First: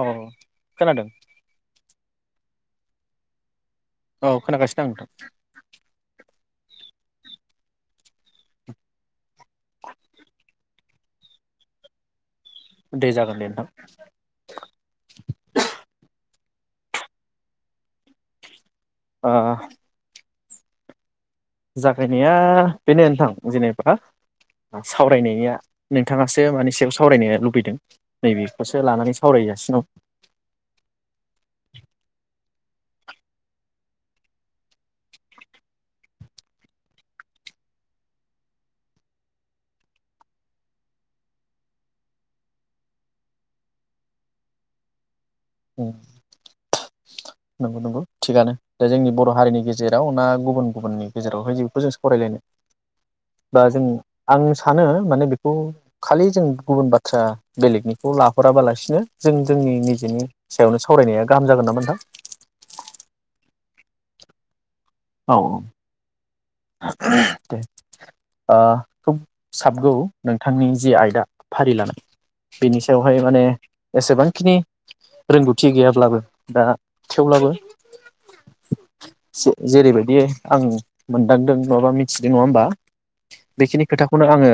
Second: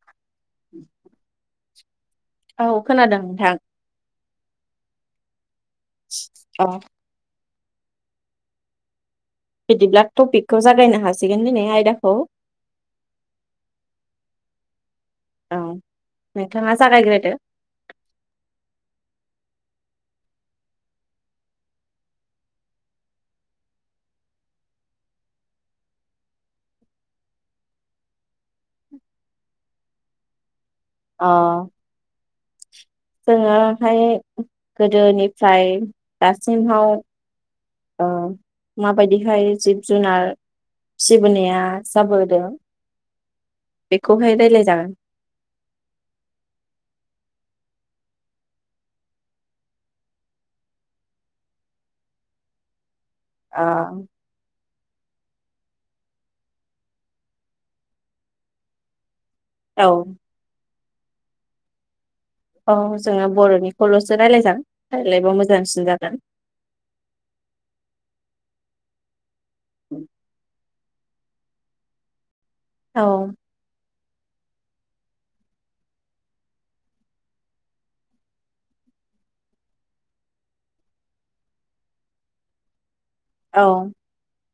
औ खोनादों औ औ खोनादों नोंथां। औ खोनागासिनो आं नोंथां। औ बिदिब्ला टपिकखौ जागायना हासिगोन दिनै आयदाखौ । दे जागोन दे नोंथां। औ नोंथाङा जागायग्रोदो। ओ जागायनाया बेनो नोंथां जेनेबा सावरायनाया नोंथाङासो माने सयाव सावरायनो लुबैदों नैबेखौसो लानानै सावरायगासिनो दं। ओ जोङोहाय गोदोनिफ्राय दासिमहाव ओ माबायदिहाय जिब जुनार फिसिबोनाया जाबोदों बेखौहाय रायलाय जागोन। औ नंगौ नंगौ थिगआानो दा जोंनि बर' हारिनि गेजेराव ना गुबुन गुबुननि गेजेरावहाय जे बेखौ जों सावरायलायनो। ओ बा जों आं सानो माने बेखौ खालि जों गुबुन बाथ्रा बेलेगनिखौ लाहराबालासिनो जों जोंनि औ निजिनि सायावनो सावरायनाय गाहामागोन नाम नोंथां? औ जोङो बर'निखौल'सो रायलायजा हाइ लायलायबा औ औ मोजांसिन जागोन। ओ [unintelligible] साबगौ नोंथांनि जि आयदा फारिलानाय बेनि औ सायावहाय माने एसेबांखिनि रोंगौथि गैयाब्लाबो दा थेवब्लाबो जे जेरैबायदियै आं मोनदांदों नङाबा मिथिदों नङा होनोमबा। औ बेखिनि खोथाखौनो आङो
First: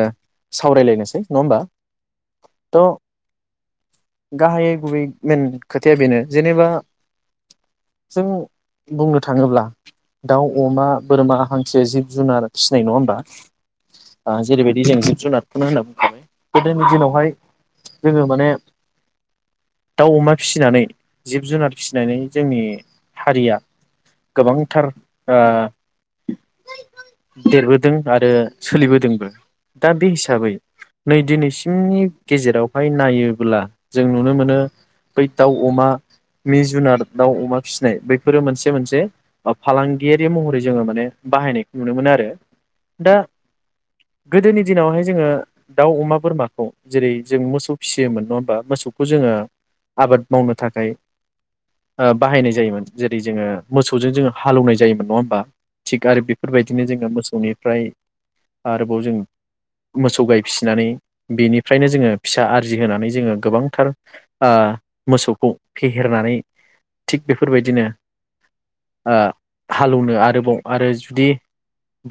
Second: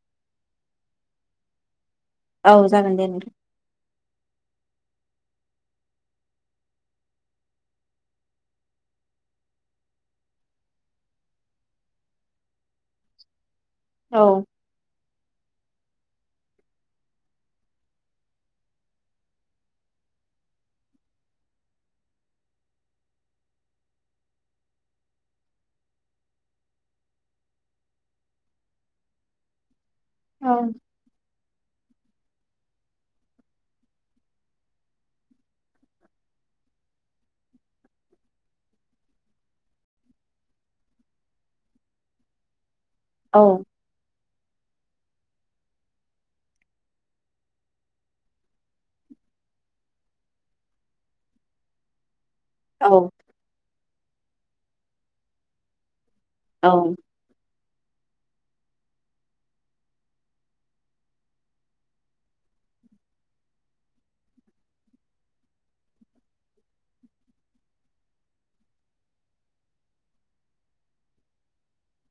सावरायलायनोसै नङा होमबा? औ थ' जागोन दे नोंथां। गाहायै गुबै मेन खोथाया बेनो जेनेबा जों बुंनो थाङोब्ला दाउ, अमा, बोरमा [unintelligible] जिब जुनार फिसिनाय नङा होमबा? आ औ जेरबायदि जों जिब-जुनारखौनो होनदों गोदोनि दिनावहाय जोङो माने दाउ-अमा फिसिनानै जिब-जुनार फिसिनानै जोंनि हारिया गोबांथार आ देरबोदों आरो सोलिबोदोंबो। दा बे हिसाबै औ नै दिनैसिम जोंनि गेजेरावहाय नायोब्ला जों नुनो मोनो बै दाउ-अमा, मि-जुनार, दाउ-अमा फिसिनाय बैफोरो मोनसे मोनसे फालांगियारि महरै जोङो माने बाहायनायखौ नुनो मोनो आरो । दा औ गोदोनि दिनावहाय जोङो दाउ, अमा, बोरमाखौ जेरै जों मोसौ फिसियोमोन नङा होमबा? मोसौखौ जोङो आबाद मावनो थाखाय ओ बाहायनाय जायोमोन औ जेरै जोङो मोसौजों जोङो हालेवनाय जायोमोन नङा होनबा? आरो औ बेफोरबायदिनो जोङो मोसौनि फ्राय आरोबाव जों मोसौ गाय फिसिनानै बेनिफ्रायनो जोङो फिसा आरजिहोनानै जोङो गोबांथार आ मोसौखौ फेहेरनानै थिग बेफोरबायदिनो आ हालेवनो आरो आरो जुदि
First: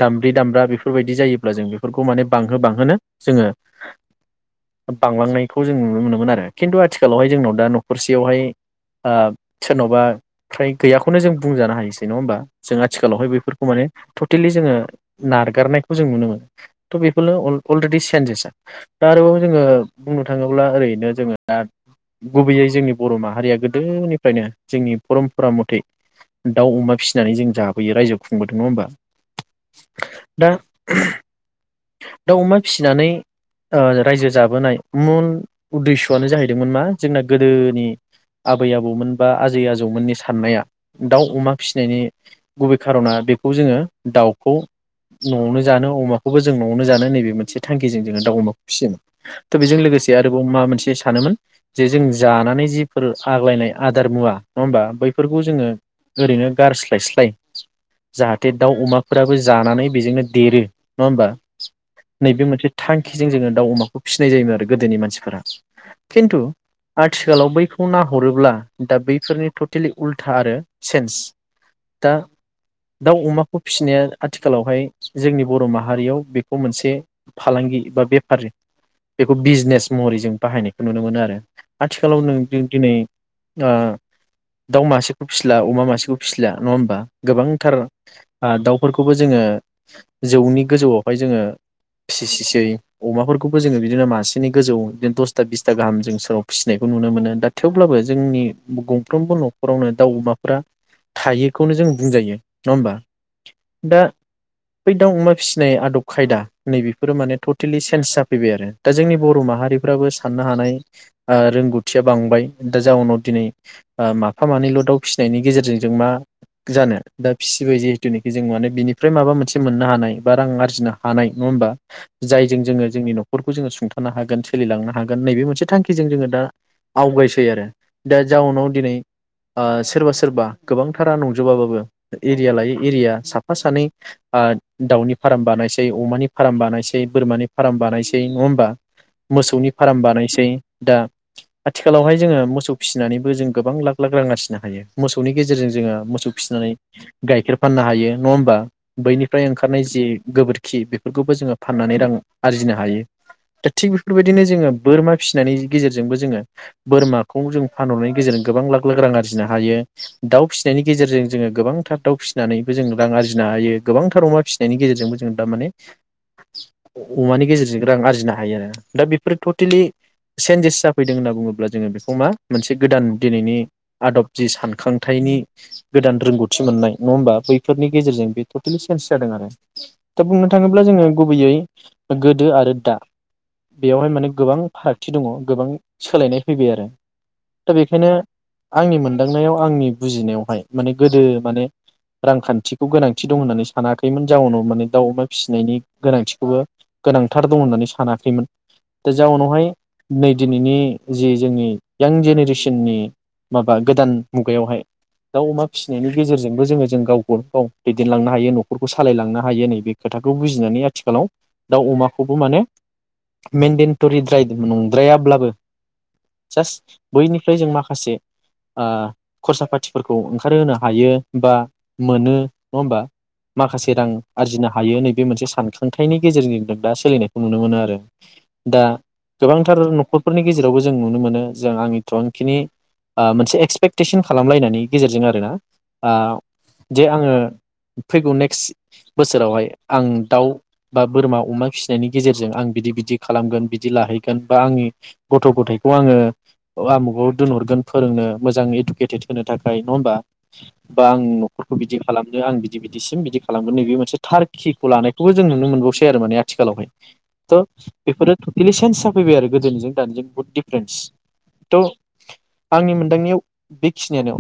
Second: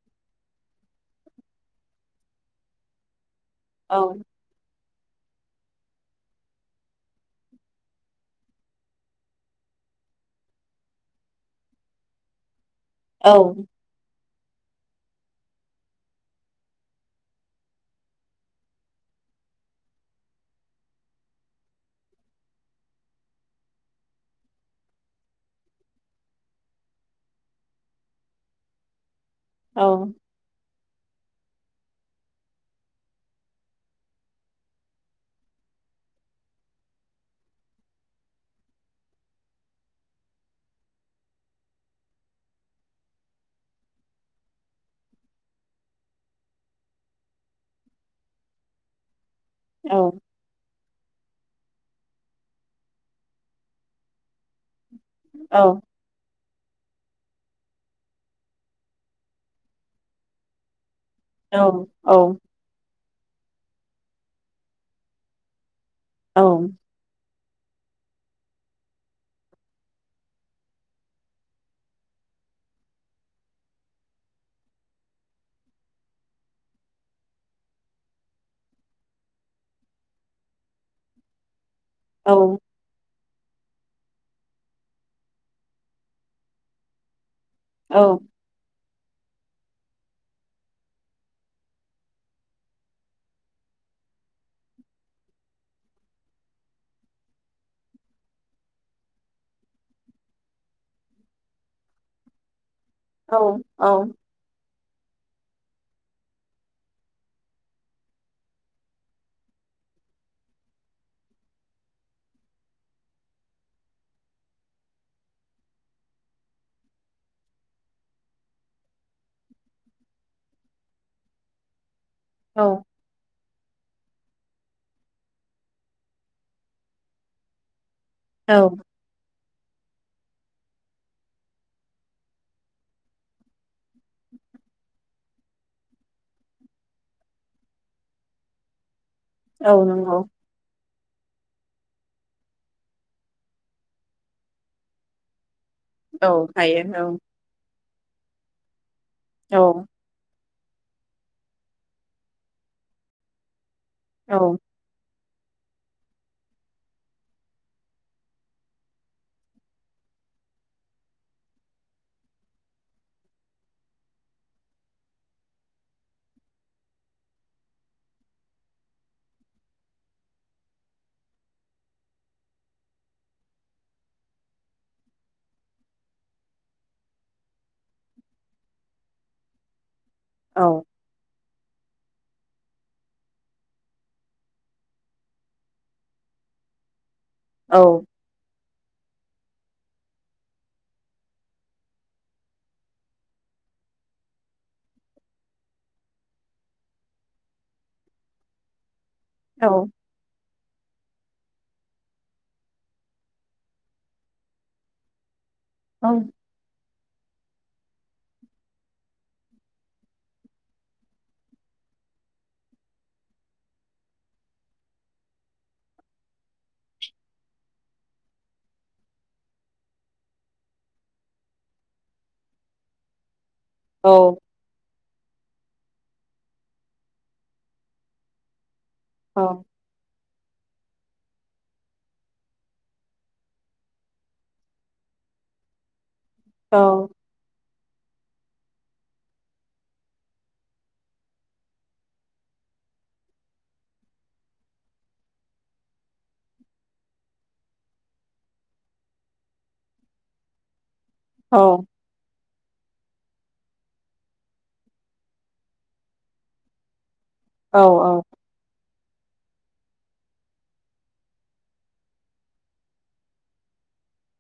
दामब्रि-दामब्रा बेफोरबायदि जायोब्ला जों बेफोरखौ माने बांहो-बांहोनो औ । बांलांनायखौ जों नुनो मोनोमोन आरो खिन्थु आथिखालावहाय जोंनाव दा न'खरसेयावहाय आ सोरनावबा फ्राय गैयाखौनो जों बुंजानो हायोसै नङा होमबा? जों आ थिखालावहाय औ बेफोरखौ माने टटेलि जोङो नारगारनायखौ जों नुनो मोनो थ' बेफोरनो अ-अलरेडि चन्जेसआ दा आरोबाव जोङो बुंनो थाङोब्ला ओरैनो जोङो दा गुबैयै जोंनि बर' माहारिया गोदोनिफ्रायनो जोंनि पर'मपरा मथै दाउ-अमा फिसिनानै जों जा बोयो रायजो खुंबोदों नङा होनबा? औ । [inaudible] दाउ-अमा फिसिनानै ओ रायजो जाबोनाय मुन उदेस्व'आनो जाहैदोंमोन मा जोंना गोदोनि आबै-आबौमोन बा आजै-आजौमोननि साननाया दाउ-अमा फिसिनायनि गुबै खार'ना बेखौ जोङो दाउखौ न'आवनो जानो अमाखौबो जों न'आवनो जानो नैबे मोनसे थांखिजों जोङो दाउ-अमाखौ फिसियोमोन । थ' बेजों लोगोसे आरोबाव मा मोनसे सानोमोन जे जों जानानै जिफोर आग्लायनाय आदार मुवा नङा होमबा बैफोरखौ जोङो ओरैनो गारस्लायस्लाय जाहाथे दाउ-अमाफोराबो जानानै बेजोंनो देरो नङा होमबा? औ औ । खिजों जोङो दाउ-अमाखौ फिनाय जायोमोन आरो गोदोनि मानसिफ्रा । खिन्थु आथि खालाव बैखौ नायहरोब्ला दा बैफोरनि टटेलि उल्था आरो चेन्स दा दाउ-अमाखौ फिसिनाया आथिखालावहाय जोंनि बर' माहारियाव बेखौ मोनसे फालांगि बा बेफारि बेखौ बिजिनेस महरै जों बाहायनायखौ नुनो मोनो आरो । आथिखालाव नों जों दिनै ओ दाउ मासेखौ फिसिला अमा मासेखौ फिसिलि नङा होमबा? गोबांथार आ दाउ फोरखौबो जोङो जौनि गोजौआव हाय जोङो फिसिसै अमाफोरखौबो जोङो बिदिनो मासेनि गोजौ बिदिनो दसथा बिसथा गाहाम जों सोराव फिसिनायखौ नुनो मोनो दा थेवब्लाबो जोंनि गंफ्रोमबो न'खरावनो दाउ अमाफोरा थायोखौनो जों बुंजायो । औ औ । बै दाव अमा फिसिनाय आदब खायदा नैबेफोरो माने टटेलि चेन्ज जाफैबाय आरो दा जोंनि बर' माहारिफ्राबो साननो हानाय आ रोंगौथिया बांबाय दा जाउनाव दिनै आ माफा मानैल' दाउ फिसिनायनि गेजेरजों जों मा जानो दा फिसिबाय जिहेथुनिखि जों माने बिनिफ्राय माबा मोनसे मोननो हानाय बा रां आरजिनो हानाय नङा होमबा? जायजों जोङो जोंनि न' न'खरखौ जोङो सुंथानो हागोन सोलिलांनो हागोन नैबे मोनसे थांखिजों जोङो दा आवगायसै आरो दा जाउनाव दिनै सोरबा सोरबा गोबांथारा नंजोबाबाबो एरिया लायै एरिया साफा सानै दाउनि फार्म बानायसै बसै अमानि फार्म बानायनोसै बोरमानि फार्म बानायसै नङा हबा मोसौनि औ फार्म नंगौ बानायसै दा आथिखालावहाय जोङो मोसौ फिसिनानैबो जों गोबां लाख लाख रां आरजिनो हायो मोसौनि गेजेरजों ज जोङो औ मोसौ फिसिनानै हायो औ गाइखेर फाननो हायो हायो नङा होमबा बैनिफ्राय औ ओंखारनाय जि गोबोरखि खि बेफोरखौबो जोङो फाननानै रां आरजिनो हायो थिग बेफोरबायदिनो औ जोङो बोरमा फिसिनायनि गेजेरजोंबो जोङो बोरमाखौ जों फानहरनायनि गेजेरजों गोबां लाख लाख रां आरजिनो हायो दाउ फिसिनायनि गेजेरजों जोङो गोबांथार दाउ फिसिनानैबो जों रां आरजिनो हायो गोबांथार अमा फिसिनायनि गेजेरजोंबो जों माने अमानि गेजेरजों रां आरजिनो हायो आरो दा बेफोरो टटेलि चन्जेस जाफैदों होनना बुङोब्ला जोङो बेखौ मा मोनसे गोदान दिनैनि आदब जि सानखांथनि गोदान रोंगौथि मोननाय नङा होमबा बैफोरनि गेजेरजों बे टटेलि चेन्ज जादों आरो दा बुंनो थाङोब्ला औ जोङो गुबैयै गोदो आरो दा बेयावहाय माने गोबां फारागथि दङ गोबां सोलायनाय फैबाय आरो दा औ बेखायनो नो आंनि मोनदांनायाव आंनि बुजिनायावहाय माने गोदो माने रांखान्थिखौ गोनांथि दं होननानै सानाखैमोन जाउनाव माने दाउ अमा फिसिनायनि गोनांथिखौबो गोनांथार दं होननानै सानाखैमोन दा औ जाउनावहाय नै दिनैनि जि जोंनि यां जेनेरेसननि माबा गोदान मुगायावहाय दाउ अमा फिसिनायनि औ गेजेरजोंबो जोङो जों गावखौ औ दैदेनलांनो हायो न'खरखौ सालायलांनो हायो नै बे खोथाखौ बुजिनानै आथिखालाव दाउ अमाखौबो माने मेेनडेट'रि द्राय नंद्रायाब्लाबो जास्ट बैनिफ्राय जों माखासे खरसा फाथिफोरखौ ओंखारहो हायो बा मोनो नङा हबा माखासे रां आरजिनो हागोन नैबे मोनसे सानखांथाइनि गेजेरजों दा सोलिनायखौ नुनो मोनो आरो दा गोबांथार न'खरफोरनि गेजेरावबो जों नुनो मोनो जों आंनि थनखिनि मोनसे एक्सपेक्टेसन खालामलायनायनि गेजेरजों आरोना आ जे आङो फैगौ नेक् एक् बोसोरावहाय आं दाउ बा बोरमा अमा फिसिनायनि गेजेरजों आं बिदि बिदि खालामगोन बिदि लाहैगोन बा आंनि गथ' गथायखौ आङो आमुगाव दोनहरगोन फोरोंनो मोजां इडुकेटेद होनो थाखाय नङा होमबा बा आं न'खरखौ बिदि खालामनो आं बि बिदिसिम बिदि खालामगोन नैबे मोन थार खिखौ लानायखौबो जों नुनो मोनबावसै आरो माने आथिखालावहाय बेफोर औ बेफोरोथ ईलिसेनसेम फैबाय आरो गोदोनिजों दानिजों बहुद दिडफारेन्स थ' आंनि मोनदांनाययाव बेखिनियानो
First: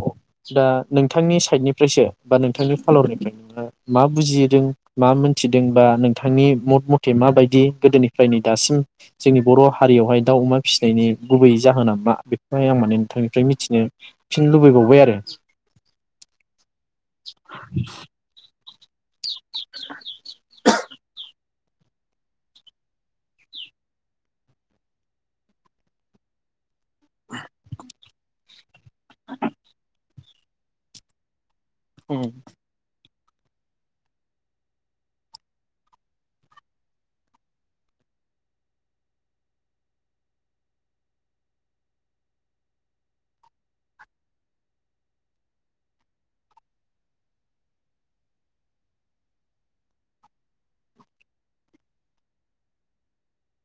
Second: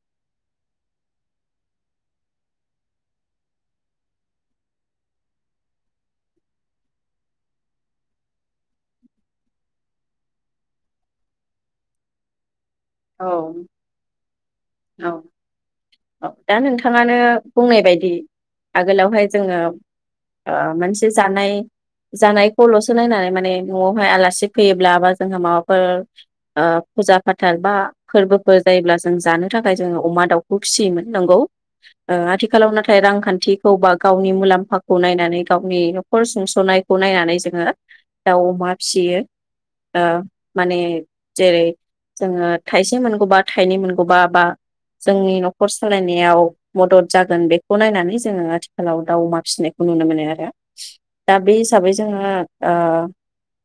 दा नोंथांनि साइडनिफ्रायसो बा नोंथांनि फालरनिफ्राय सो मा बुजिदों मा मोनथिदोंबा नोंथांनि मत मथे माबायदि गोदोनिफ्रायनो दासिम जोंनि बर' हारियावहाय दाउ अमा फिसिनायनि गुबै जाहोना मा बे ओमफाय आं माने नोंथांनिफ्राय मिथिनो फिन लुबैबावबाय औ आरो। औ दा नोंथाङानो बुंनाय बायदि आगोलावहाय जोङो ओ मोनसे जानाय जानायखौल'सो नायनानै माने न'आवहाय आलासि फैयोब्ला जोंहा माबाफोर ओ फुजा फाथाल बा फोरबोफोर जायोब्ला जों जानो थाखाय जोङो अमा दाउ बो फिसियोमोन नोंगौ। ओ औ आथिखालाव नाथाय रां खान्थिखौ बा गावनि मुलामफाखौ नायनानै गावनि न'खर सुंस'नायखौ नायनानै जोङो दाउ अमा फिसियो ओ माने जेरै जोङो थाइसे मोनगौबा बा थाइनै मोनगौबा बा जोंनि न'खर सालायनायाव मदद जागोन बेखौ नायनानै जोङो आथिखालाव दाउ अमा फिसिनायखौ नुनो मोनो आरो। दा बे हिसाबै जोङो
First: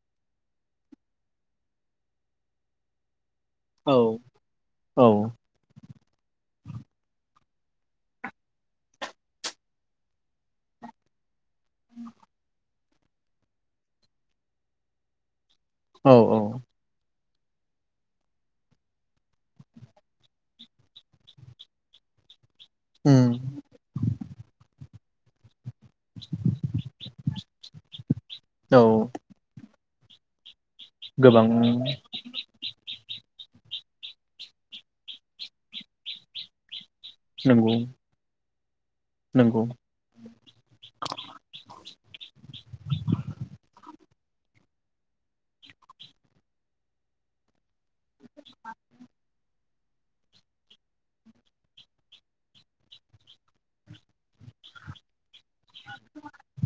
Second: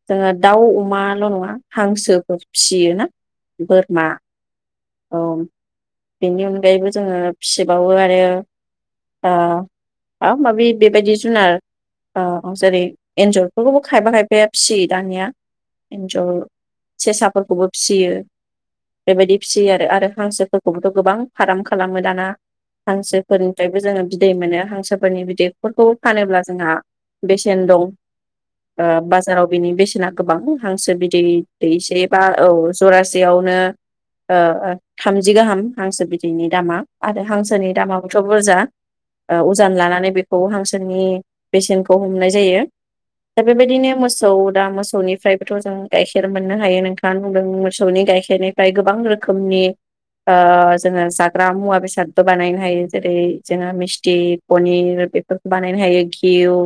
जोङो ओ दाउ अमाल' नङा हांसोफोर फिसियोना बोरमा औ। बेनि अनगायैबो जोङो फिसिबावो आरो ओ माबा माबि बेबायदि जुनार अ जेरै एन्जरफोरखौबो खायफा खायफाया फिसियो दानिया। औ एनजर, सेसा फोर खौबो फिसियो। बेबायदि फिसियो आरो हांसो फोर खौ बोथ' गोबां फार्म खालामो दाना। हांसोफोरनिफ्रायबो जोङो बिदै मोनो हांसो फोरनि बिदै फोरखौ फानोब्ला जोंहा बेसेन दं ओ औ बाजाराव बेनि बेसे ना गोबां। हांसो बिदै गोबां दैसे बा औ जरासेयावनो ओ ओ थाम जि गाहाम हांसो बिदैनि दामा। आरो हांसोनि नंगौ दामाबोथ' बुरजा। ओ नंगौ उजान लानानै बेखौ हांसोनि बेसेनखौ हमनाय जायो। दा बेबायदिनो मोस सौ दा मोसौनिफ्रायबोथ' जों गाइखेर मोननो हायो नोंथाङानो बुंदों मोस मोसौनि गाइखेरनिफ्राय गोबां रोखोमनि ओ जोङो जाग्रा मुवा बेसादबो बानायनो हायो जेरै जोङो मिस्थि, पनिर बेफोर। बानायनो हायो घिउ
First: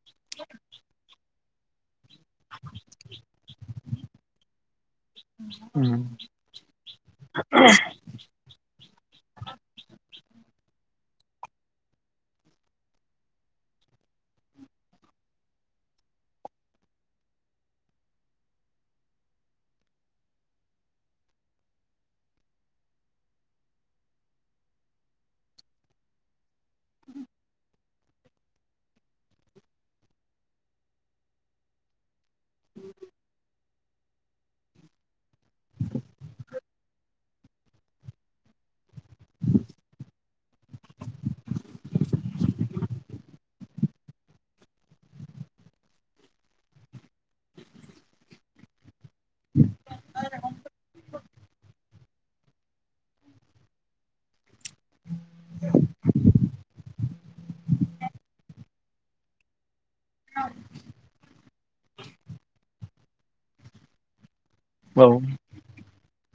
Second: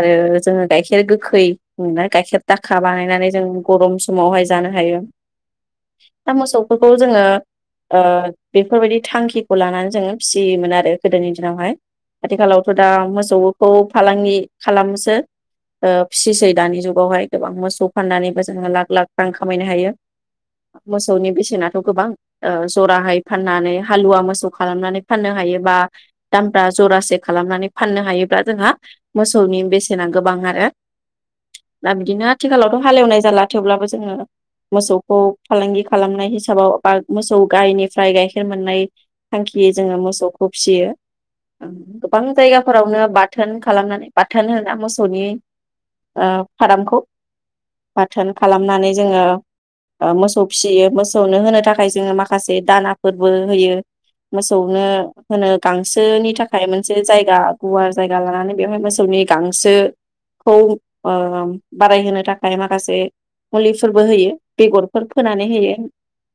आरो जोङो गाइखेर गोखै [unintelligible] गाइखेर दाखा बानायनानै जों गरम समावहाय जानो हायो। दा मोसौफोरखौ जोङो ओ बेफोरबायदि थांखिखौ लानानै जोङो फिसियोमोन आरो । गोदोनि दिनावहाय आथिखालावथ दा मोसौखौ फालांगि खालामसो ओ फिसिसै दानि जुगावहाय गोबां मोसौ फाननानैबो जोङो लाख लाख रां खामायनो हायो मोसौनि बेसेनाथ गोबां जराहै फाननानै हालुवा मोसौ खालामनानै फाननो हायो बा दामब्रा जरासे खालामनानै फाननो हायोब्ला जोंहा मोसौनि बेसेना गोबां आरो दा बिदिनो आथिखालावथ हालेवनाय जाला थेवब्लाबो जोङो मोसौखौ फालांगि खालामनाय हिसाबाव बा मोसौ गायनिफ्राय गाइखेर मोननाय थांखि जोङो मोसौ खौ फिसियो गोबां जायगाफोरावनो बाथोन खालामनानै बाथोन होना मोसौनि फारामखौ बाथोन खालामनानै जोङो ओ मोसौ फिसियो मोसौनो होनो थाखाय थाखाय जोङो माखासे दानाफोरबो होयो मोसौनो होनो गांसोनि थाखाय मोनसे जायगा गुवार जायगा लानानै बेवहाय मोसौनि गांसोखौ ओ बारायहोनो थाखाय माखासे मुलिफोरबो होयो । बेगरफोर औ फोनानै होयो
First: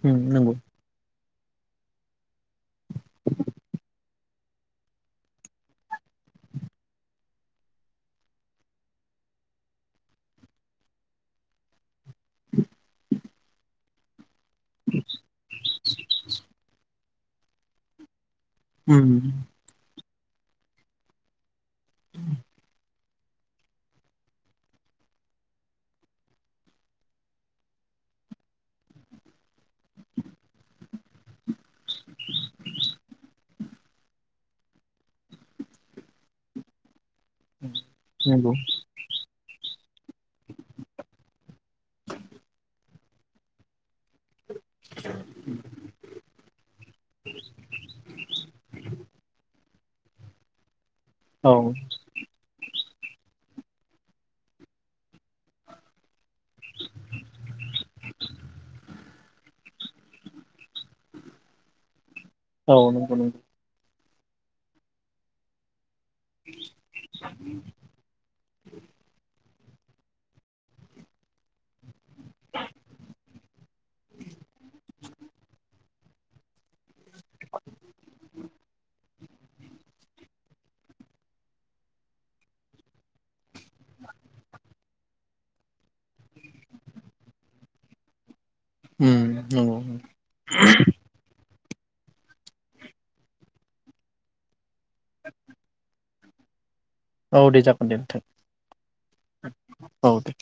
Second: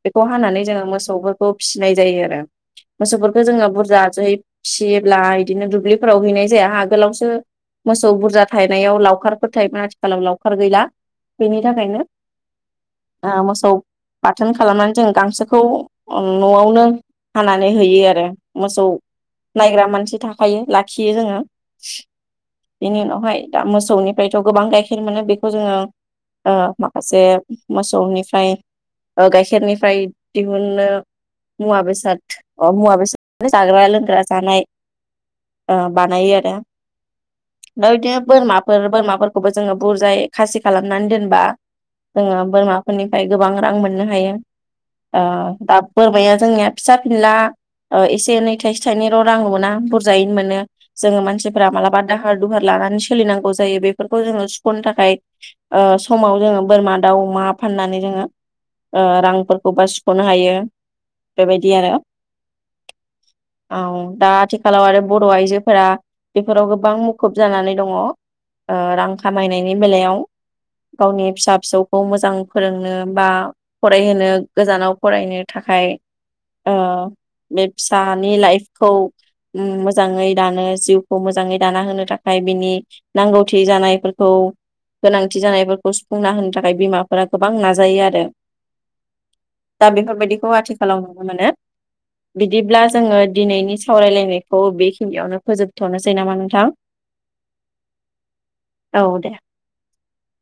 बेखौ नंगौ हानानै जोङो मोस सौफोरखौ फिसिनाय जायो आरो मोसौफोरखौ जोङो बुरजा जोहै फिसियोब्ला बिदिनो दुब्लिफोराव हैनाय जाया आगोलावसो मोसौ बुरजा थायनायाव लावखारफोर थायोमोन आथिखालाव लावखार गैला बेनि थाखायनो ओ मोसौ बाथोन खालामनानै जों गांसोखौ नआवनो हानानै होयो आरो। मोसौ नंगौ नायग्रा मानसि थाखायो लाखियो जोङो बेनि उनावहाय दा मोसौनिफ्रायथ गोबां गाइखेर मोनो बेखौ जोङो ओ माखासे मोसौनिफ्राय ओ गाइखेरनि ओमफ्राय दिहुनो मुवा बेसाद अ मुवा बेसाद जाग्रा लोंग्रा जानाय ओ बानायो आरो। दा इदिनो बोरमाफोर बोरमाफोर खौबो जोङो बुरजाय खासि खालामनानै दोनबा जोङो बोरमाफोरनिफ्राय गोबां रां मोननो हायो । ओ दा बोरमाया जोंनिया फिसा फिनला ओ एसे नै थाइसे थाइनैल रां मोना बुरजायैनो मोनो। जोङो औ मानसिफोरा मालाबा दाहार दुहार लानानै सोलिनांगौ जायो बेफोरखौ जोङो सुखनो थाखाय ओ समाव जोङो बोरमा दाउ अमा फाननानै जोङो ओ रां खौबा सुखनो हायो बेबायदि आरो। औ नंगौ नंगौ । औ दा आथिखालाव आरो बर आइजोफोरा बेफोराव गोबां मुखुब जानानै दङ ओ रां खामायनायनि बेलायाव गावनि फिसा फिसौखौ मोजां फोरोंनो बा फरायहोनो गोजानाव फरायनो थाखाय ओ बे फिसानि लाइफखौ ओम मोजाङै दानो जिउखौ मोजाङै दाना होनो थाखाय बिनि नांगौथि जानायफोरखौ गोनांथि जानायफोरखौ सुफुंना होनो थाखाय बिमाफोरा गोबां नाजायो आरो । नंगौ दा बेफोरबायदिखौ आथिखालाव नुनो मोनो बिदिब्ला जोङो दिनैनि सावरायलायनायखौ बेखिनियावनो फोजोबथ नोसै नामा नोंथां? औ दे जागोन दे नोंथां । औ दे । औ दे ।